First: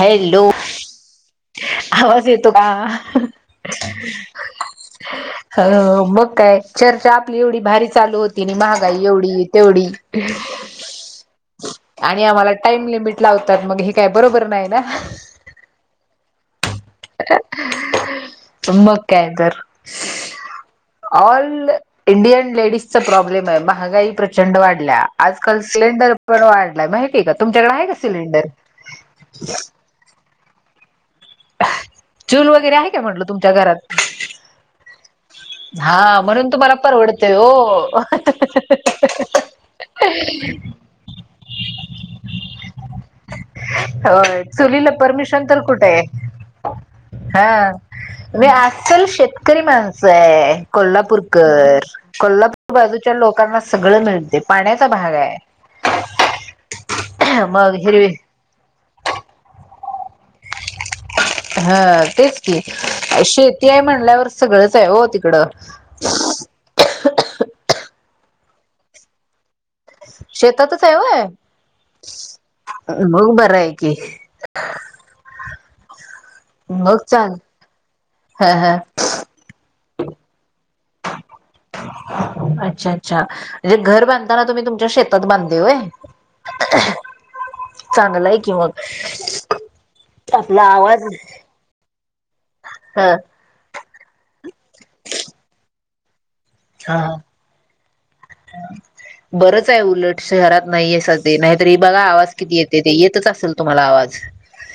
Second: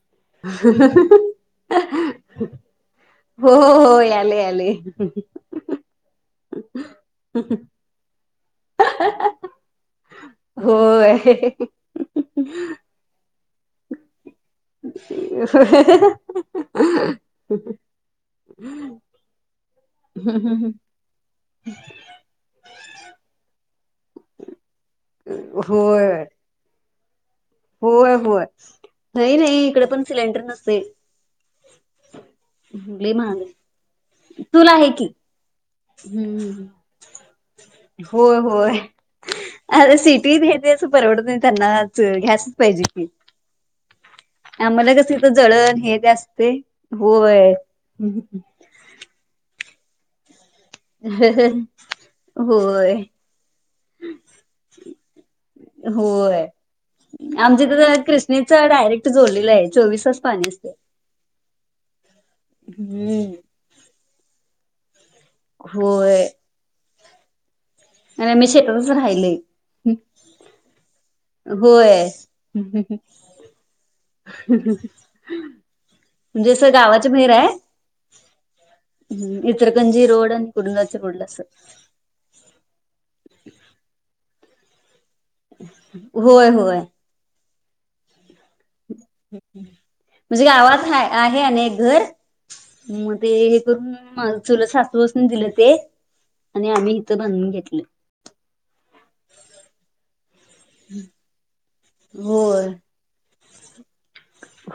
Hello आवाज येतो कां? हो हो याले याले आ मग काय चर्चा आपली एवढी भारी चालू होती तिनी महागाई एवढी, तेवढी होय. आणि आम्हाला टाइम लिमिट लाव तर मग हे काय बरोबर नाय ना? मग काय तर? ऑल इंडियन लेडीजचा प्रॉब्लेम हाय. बाक महागाई प्रचंड वाढल्या. आजकाल सिलेंडर होय पण वाढलात बाई. एकच होय होय. नाई नाई इकडं पन सिलेंडर नस ते. चूल वगैरे आहे का म्हणल तुमच्या आहे घरात? तुला आहे की हा हम्म म्हणून हम्म. तुम्हाला परवडतय हो होय होय. आता सिटीत हे तेच परवडतंय त्यांना. गॅसचं पाहिजे की. होय चुलीला आम्हाला कस इथं परमिशन तर जळण कुठे हे आहे ते असते हा होय. मी अस्सल शेतकरी मा सय कोल्हापूरकर. कोल्हापूर होय बाजूच्या लोकांना सगळं मिळते. पाण्याचा भाग आहे. होय. आमच्या मग इथं हिरवी कृष्णेचा डायरेक्ट जोडलेला आहे [inaudible] चोवीस तास पाणी असते. हा. तेच की. हम्म शेती हाय म्हनल्यावर सगळंच तयार होतील. होय. हिकडं आम्ही शेतातच राहिलोय. शेतातच हाय होय? होय. म्हणजे मग बर आहे की. म्हणजे अस मग गावाच्या बाहीर चाल हाय हा हा इचलरकंजी रोड कुडनाच बुडलं असल अच्छा अच्छा, म्हणजे घर बांधतानाव तुम्ही तुमच्या शेतात बांधले होय होय होय. चांग ला हाय की मग म्हणजे आपला गावात आवाज हाय. आहे आणि एक घर हा मग ते हे करून, चुलंत सासूसन दिलं ते. आणि आम्ही हा इथं बांधून घेतलं. बरंच आहे उलट. शहरात नाहीय सदी नाहीतर हे बघा आवाज किती होय येते ते? येतच असेल तुम्हाला आवाज,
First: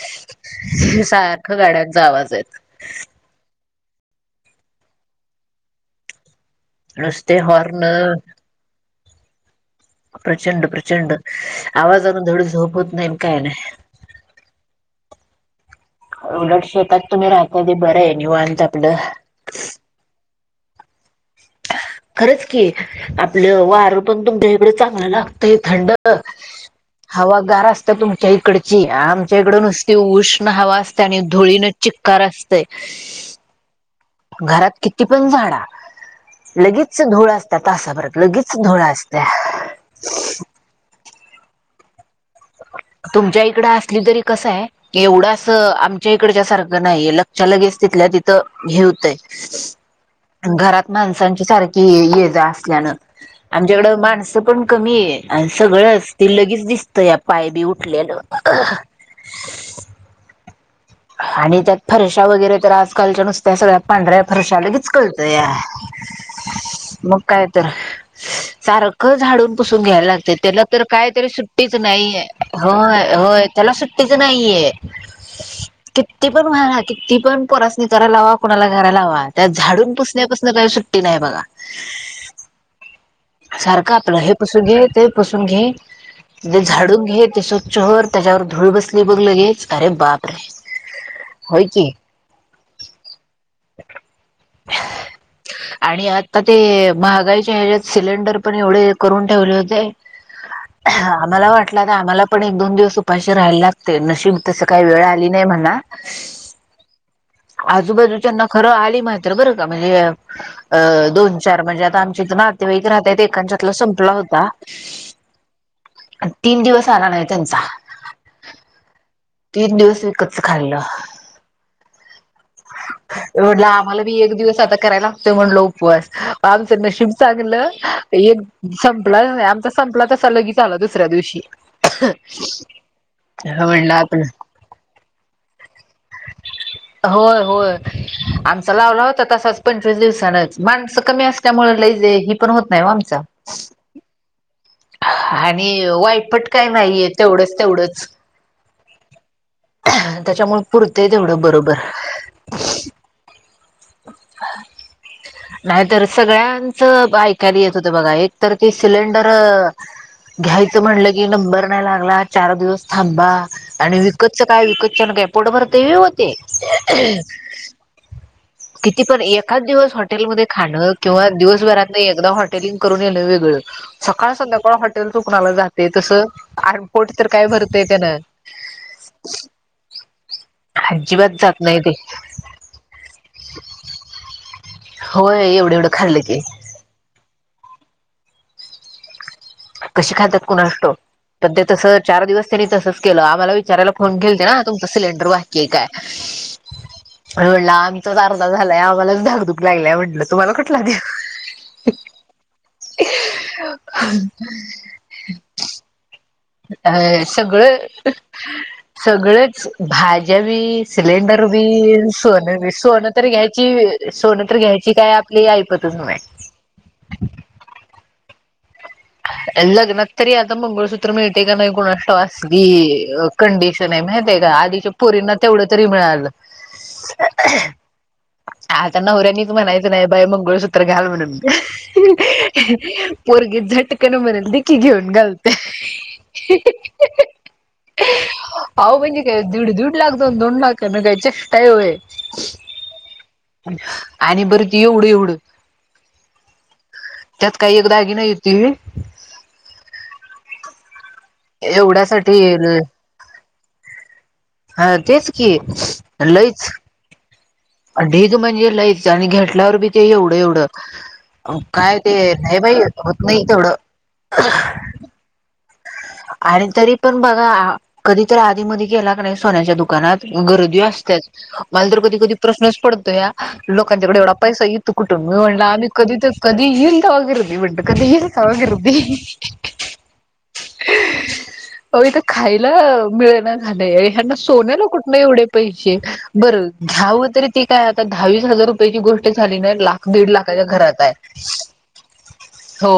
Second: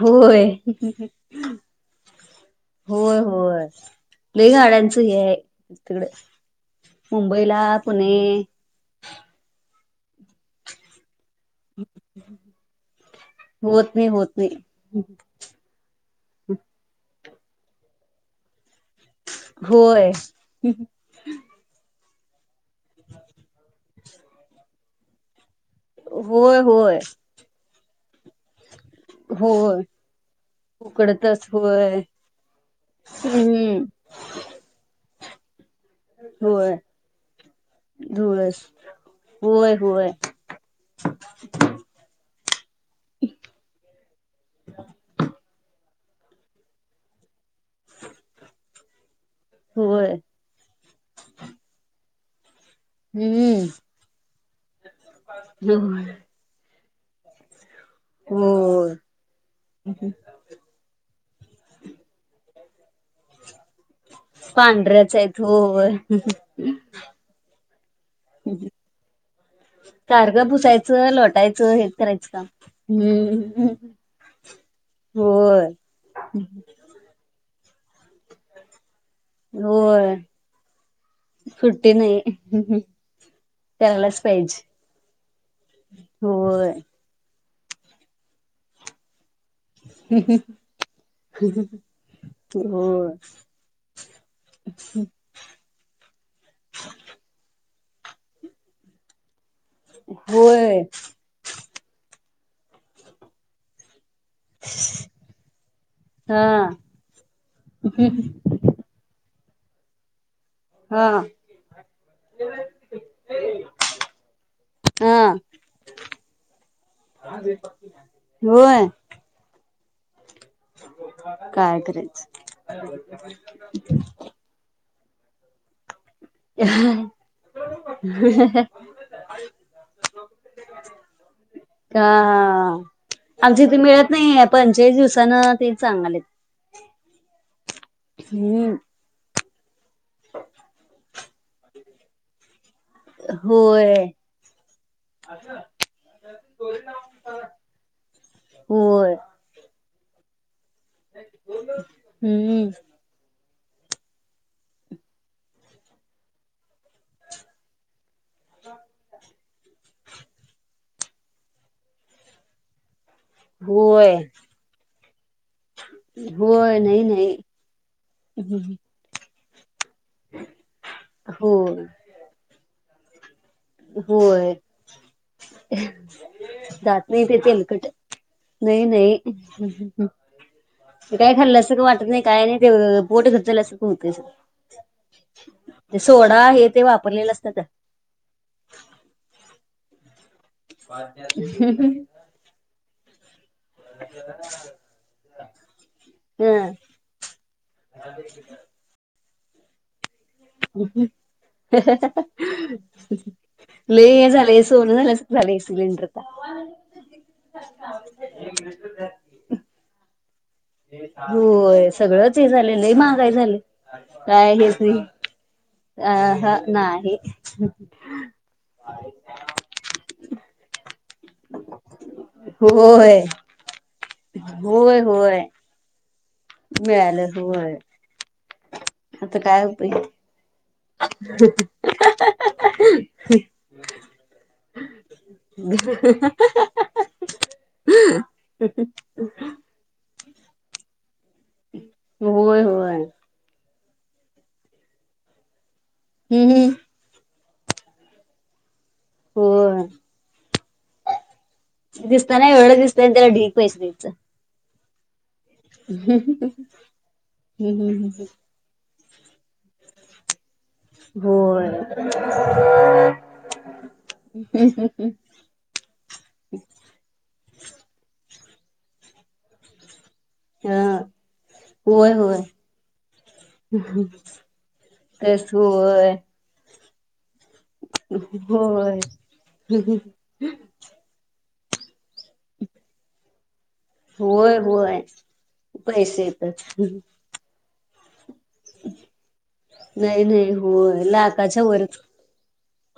होय सारख गाड्यांचा आवाज आहे. होय होय, लई गाड्यांचं हे आहे तिकड. रस्ते, हॉर्न प्रचंड, प्रचंड आवाजान धड झोप होत नाही अन् काय नाही? होत होत नाही उलट शेतात तुम्ही राहताय, ते बरं हाय निवांत आपल होय. खरंच. की आपलं वार पण तुमच्या इकडें चांगलं लाग तय थंड होय होय हवागार असत्या, तुमच्या इकडची आमच्या इकड होय नुसती उष्ण हवा असत्या आणि उकडतच धुळी न होय चिक्कार असतय, हम्म. घरात किती? पण झाडा. होय लगेच धुळा असता तासाभरात लगेच धुळस धुळा असत्या. होय होय तुमच्या इकड असली तरी कसं आहे एवढ असं आम इकडच्या सारखं नाहीये लगच्या लगेच तिथल्या तिथं घेऊ ते. होय. माणसांची सारखी ये ये-जा आमच्याकड हम्म माणसं पण कमी आहे अन होय सगळंच ते लगेच दिस तयार पाय बी उट लेल. अहं होय [inaudible] आणि त्यात फर्शाव [unintelligible] तर आज कालच्या नुसतं त्या सगळ्या पांढऱ्या फरशा लगीच पांढऱ्याच आहेत कळतया होय [inaudible] मग काय तर सारखं झाडून, पुसूनं घ्यायला लागतयं सारखं त्याला तर पुसायचं काय तरी लोटायचं सुट्टीचं हेच नाही याय. करायचं काम होय होय हम्म त्याला सुट्टीच नाहीये. होय किती पण वाळा किती पण पोरासनी करायला लावा कुणाला [unintelligible] त्यात झाडून होय पुसण्यापासनं काय सुट्टी नाही बघा, सुट्टी नाही सारखं आपलं करायलाच हे पाहिजे पुसून घे, ते पुसून घे, ते होय झाडून घे ते सु चहर त्याच्यावर धुळ बसली बघ लगे अरे बापरे! होय की होय आणि आता ते महागाईचे [unintelligible] सिलेंडर पण एवढे हे करून ठेवलं हो ते होय आम्हाला वाटलं का आम्हाला पण एक दोन दिवस उपाशी राहायला लागतंय नु [unintelligible] तसं काय वेळ आली. नाही म्हणा हा आजूबाजूच्याना खर आली मा तर बरं का म्हणजे अ हा दोन चार म्हणजे आता आमचे इथं नातेवाईक राहत्यात एकांच्यातला संपला होता, हा आणि तीन दिवस आला नाही त्यांचा होय तीन दिवस विकतच खाल्लं काय करायचं. म्हटलं आम्हाला बी एक दिवस आता करायला लागतोय मनलं उप वास आमचं नशीब चांगलं एक संपला आमचा संपला, तसा लगेच आला दुसऱ्या दिवशी का आमच्या हं इथे म्हणलं, मिळत आपलं नाही पंचेचाळीस दिवसान ते चांगलेत हो आमचा हम्म लावला होता. तसाचं पंचवीस दिवसा नचं माणसं कमी असल्यामुळे लय जे ही पण होत नाही ओ आमचा होय. आणि वाईपट काय नाही हाय तेवढंच तेवढंच. होय त्याच्यामुळे पुरतंय तेवढं बरोबर. हम्म नाहीतर सगळ्यांचं ऐकायला येत होत बघा एक तर ते सिलेंडर घ्याय च म्हटलं की नंबर नाही लागला चार दिवस थांबा आणि होय विकतचं काय विकतच्या नं काय पोट भरते होय ते. होय नाही नाही किती पण एक का दिवस हॉटेलमध्ये खाणं किंवा हो दिवसभरात एकदा हॉटेल करून येणं वेगळं. सकाळ होय, संध्याकाळ हॉटेल चुकणाला जाते तसं जात आरपोट नाही तर ते काय भरतय तेलकट त्यानं नाही नाही, हम् हम् काय अजिबात खाल्लं जात असं ते वाटत नाही काय नाही ते पोट घ ट झाल्यासारखं हुतय असं. होय एवढं एवढं ते खाल्लं की सोडा हे ते वापरलेलं असत्यात. कशी खातात कुणास ठाऊक पण ते तस चार दिवस त्यांनी तसंच केलं आम्हाला वि चारायला फोन केलते ना तुमचा सिलेंडर बाकीये काय, ह म्हणला आमचाच अर्धा झालाय आम्हालाच धाग दुग लागल्या म्हटलं तुम्हाला कुठला देऊ? लय [unintelligible] लय सोनं झाल्यासारखं झालंय सिलेंडर आता. अ सगळं सगळंच भा ज्या बी सिलेंडर बी होय सगळंच हे सोनं बी, झालंय लय सोनं तर महागाई झालंय घ्यायची सोनं काय तर हेच घ्यायची नाही काय आपली आईपतच अ नाय. ह नाही अ लग्नात तरी आता मंगळसु त्र मिळतंय का नाही कुणास ठाव असली होय कंडिशन आहे माहितीय का? आधीच्या होय पोरींना होय तेवढं तरी मिळालं. मिळालं होय आता नवऱ्यांनीच काय म्हणायचं उपयोग नाही बाई मंगळसूत्र घाल म्हणून, पोरगी झट कन म्हणल दे की घेऊन घालते, अहो म्हणजे काय दीड दीड लाख [unintelligible] चेष्टा हाय व्हय. होय होय. आणि बर ते एवढं-एवढं. हम्म हम्म. त्यात काही एक दागिना येतोय व्हय? होय. एवढ्यासाठी दिसतान एवढ-एवढ दिसतंय आणि त्याला ढीग पैस द्यायचं. हां तेच की लईच हम्म हम्म ढीग म्हणजे लईच आणि घेतल्यावर बी ते हम्म एवढं-एवढं होय. काय ते नाही बाई होत नाही तेवढं. आणि तरी पण बघा कधी तर आधी मध्ये गेला का नाही सोन्याच्या दुकानात गर्दी हा असत्याच, मला तर होय कधी-कधी होय. प्रश्नच पडतो या लोकांच्याकडे एवढा पैसा येतो कुठून? मी तेच म्हटलं आम्ही होय. कधी तर कधी ही [unintelligible] कधीही जावा होय गर्दी [unintelligible] [unintelligible] अ इथ खायला मिळे ना. झालंय ह्यांना होय सोन्याला होय कुठनं एवढे पैसे बरं घ्यावं तरी ते काय आता दहावीस हजार रुपयाची गोष्ट झाली नाही अन् लाख दीड नाही लाखाच्या घरात होय आहे. लाखाच्या वरच [inaudible] हो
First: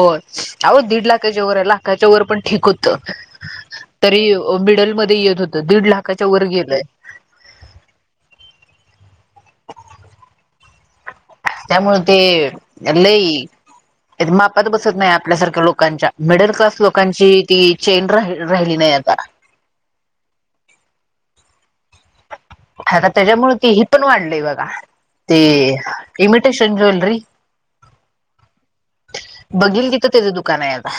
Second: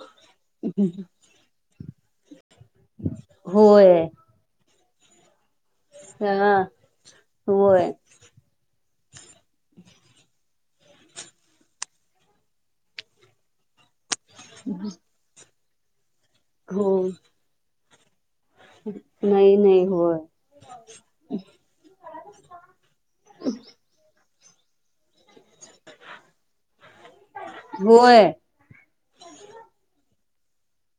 अहो दीड लाखाच्या वर आहे ल च वर पण ठीक हुतं [unintelligible] होय तरी ओ मिडल मध्ये येतं. त दीड लाखाच्या वर हा गेलंय. होय. [unintelligible] [unintelligible] त्यामुळे ते लई [inaudible] तेज मापात बसत नाही आपल्यासारखं लोक कांच्या. मिडल क्लास लोकांची ती चेंद्र हाय. [inaudible] नाही-नाही, होय. [inaudible] आता त्याज्यामुळं तेही पण वाढलय बग. [unintelligible] ते इमिटेशन ज्वेलरी, होय बघिल तिथं तेजं दु कानय आता.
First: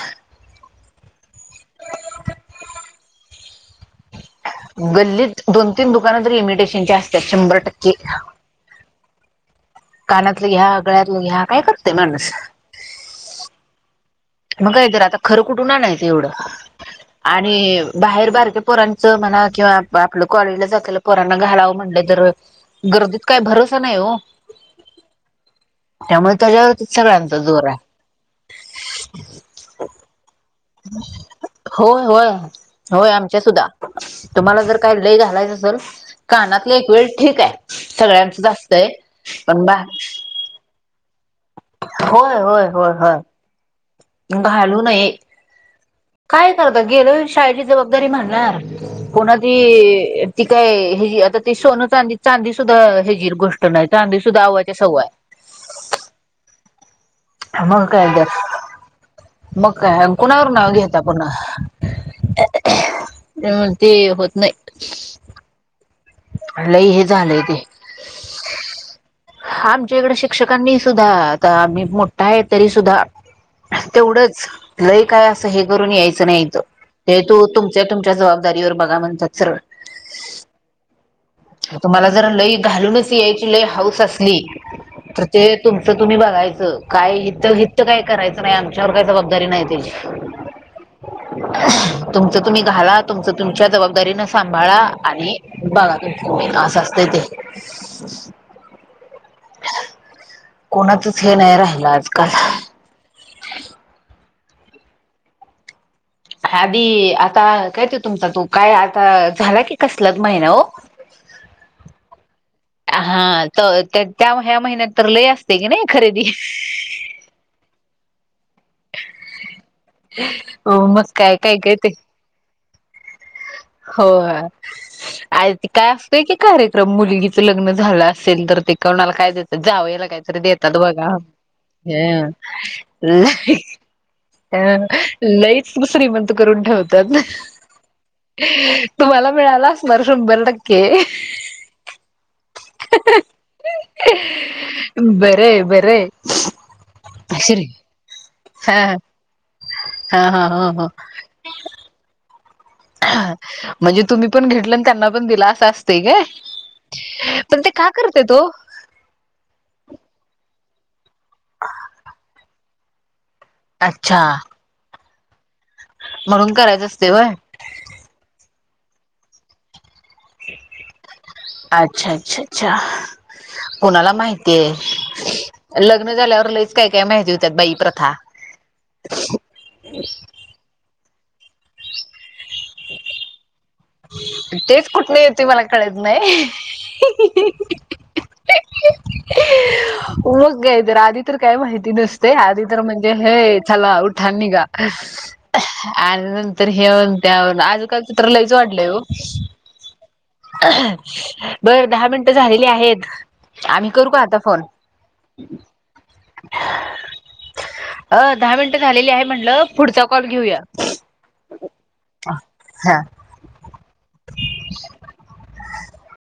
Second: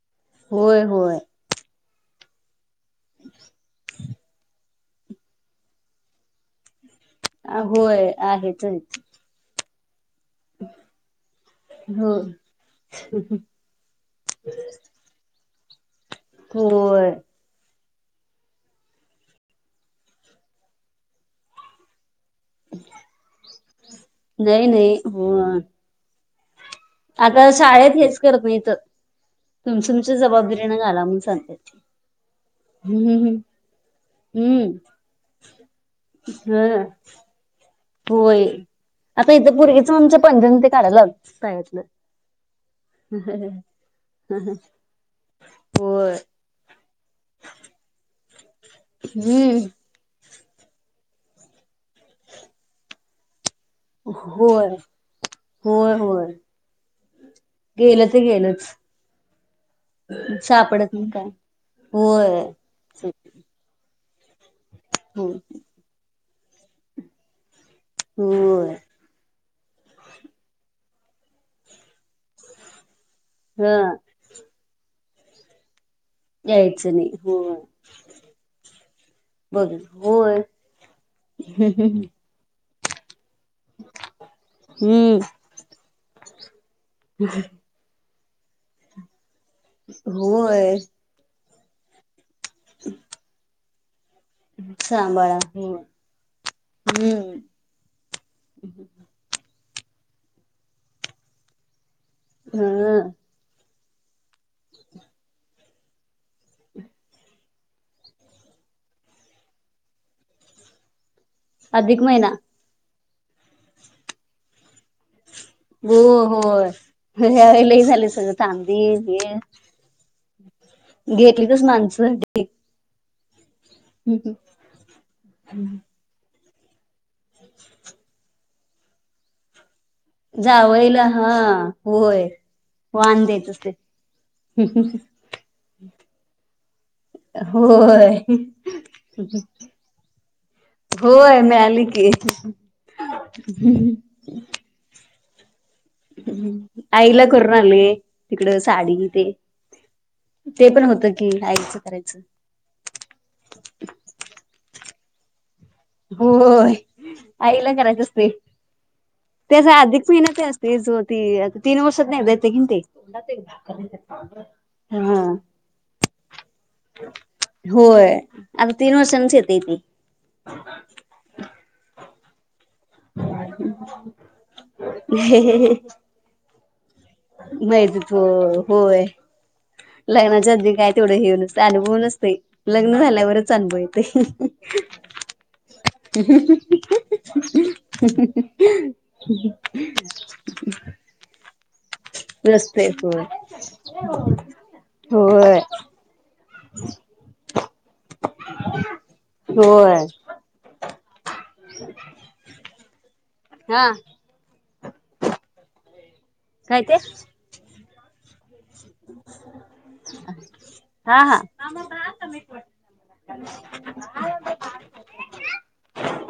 होय-होय. गल्लीत दोन तीन दुकानं तरी इमिटेशनच्या आस् अ होय आहेच हेच. कानातलं घ्या, गळ्यातलं घ्या, काय करतेय हो माणूस? म काय तर आता ख खरं कुठून आणाय तेवढं, होय आणि बाहेर बारके पोरांचं म्हणा किंवा आपलं कॉलेजला जातला पोरांना घालावं म्हणलं तर गर्दीत काही भरोसा नाही ओ, नाही नाही होय. त्यामुळं तेज्याव आता शाळेत हेच करत नाहीत. तुमची-उमची जबाब होय-होय, होय हम्म आमच्या सुद्धा, तुम्हाला जर हम्म काय लय घालायचं असल कानातलं ह एक वेळ ठीक आय. होय. आता इथं बा पोरगीच आमच्या पैंजण ते काढायला लावलीत होय होय होयय व्हय. घालू नये. होय काय ही करता गेल्यावर शाळेची जबाबदारी भांडणार हम्म कोणाचीही ती काय हे घे आता ते सोने, चांदी चांदी सुद्धा हे घेईल बग तर नाय चांदी सुद्धा होय अवाच्या सव्वा होय हाय. होय मग गेलं काय ते तर गेलंच मग काय कुणावर नाव सापडत घेता नाही काय पुन्हा होय ते, ती म्हणती होत नाही. हुं. लई हे झालय ते होय हा आमच्या इकडे शिक्षकांनी सुद्धा आता मी मोठा आहे तरी सुद्धा. हा तेवढंच.. लय काय असं हे करून यायचं घ्या नाही येतो, यायचं नाही येतो होय तुमच्या तुमच्या जबाबदारीवर बघा म्हणतात ससर्व. अच्छा बघ होय तुम्हाला जरा लई ते घालूनच प्यायची लय हौस असेली हम्म तर ते तुमच तुम्ही बघायचं काय करायचं नाही आमच्यावर काय जबाबदारी तयारी नाही तेची होय [inaudible] तुमचं तुमी घाला तुमच तुमी तुमच्या जबाबदारी तरी नसतत्या? सांभाळा आणि सांभाळा होय बघलोय की ओ आसं असतंया ते.. हम्म कोणााचच हे नाही राहिलं अजून. [unintelligible] [inaudible] हबी आता- कायते तुमचा तो काय आता झाला की कसला महिना हो. अधिक महिना हां तर त्या त्या ह्या महिन्यात तर लय असते की नाही हो खरेदी होय ह्यावेळी लई झालय सगळं सगळ चांदी, हे [unintelligible] हो मग काय काय घेतलीतच काय ते. माणसं. होय. आय ते काय असतय की कार्यक्रम मुलगीच लग्न झालं असेल तर ते कोणाला काय देतात जावयाला याला काहीतरी देतात जावईला बघा. हा होय. हं वान द्यायच असते अ लईच श्रीमंत करून ठेवाय होय तुम्हाला मिळाला असणार शंभर टक्के होय मिळाली की. बरं [unintelligible] आईला करून आले तिकड हा साडीन ते हा हा ते हा पण हा होतं कि आईच करायचं. म्हणजे तुम्ही पण घेतलं अन त्यांना पण दिलं अस असतय काय होय -पण ते का करतात ओ? ते असं अधिक महिन्यात असतयच ओ ते तीन वर्षातन एकदा येतंय कने ते. घरात एक भाकर देत्यात काय अच्छा सांग बर हा. म्हणून करायचं असतय व्हय. आणि तीन वर्षांनीच येतय ते. अच्छा अच्छा. अच्छा- कुणाला माहितीये लग्न झाल्यावर लई माहिती होतय होय लग्नाच्या आधी काय तेवढं हे नसतात अनुभव नसतंय. लग्न झाल्यावरच अनुभव येतय. तेच कुठन येतोय मला कळत नाही, मग काय तर आधी तर काय ती दिसतंय आधी तर नसतोय म्हणजे होय हे चला उठा आणि निघा. होय आणि नंतर ह्यावरून त्यावर आज कालची तर लईच वाढ हॅलो- होय बर दहा मिनटं झालेली आहेत. आम्ही हा करू का आता कॉल? [unintelligible] काय ते? अ दहा मिनिटं झालेली आहेत म्हटलं पुढचा कॉल घेऊया हा हा हा. [inaudible]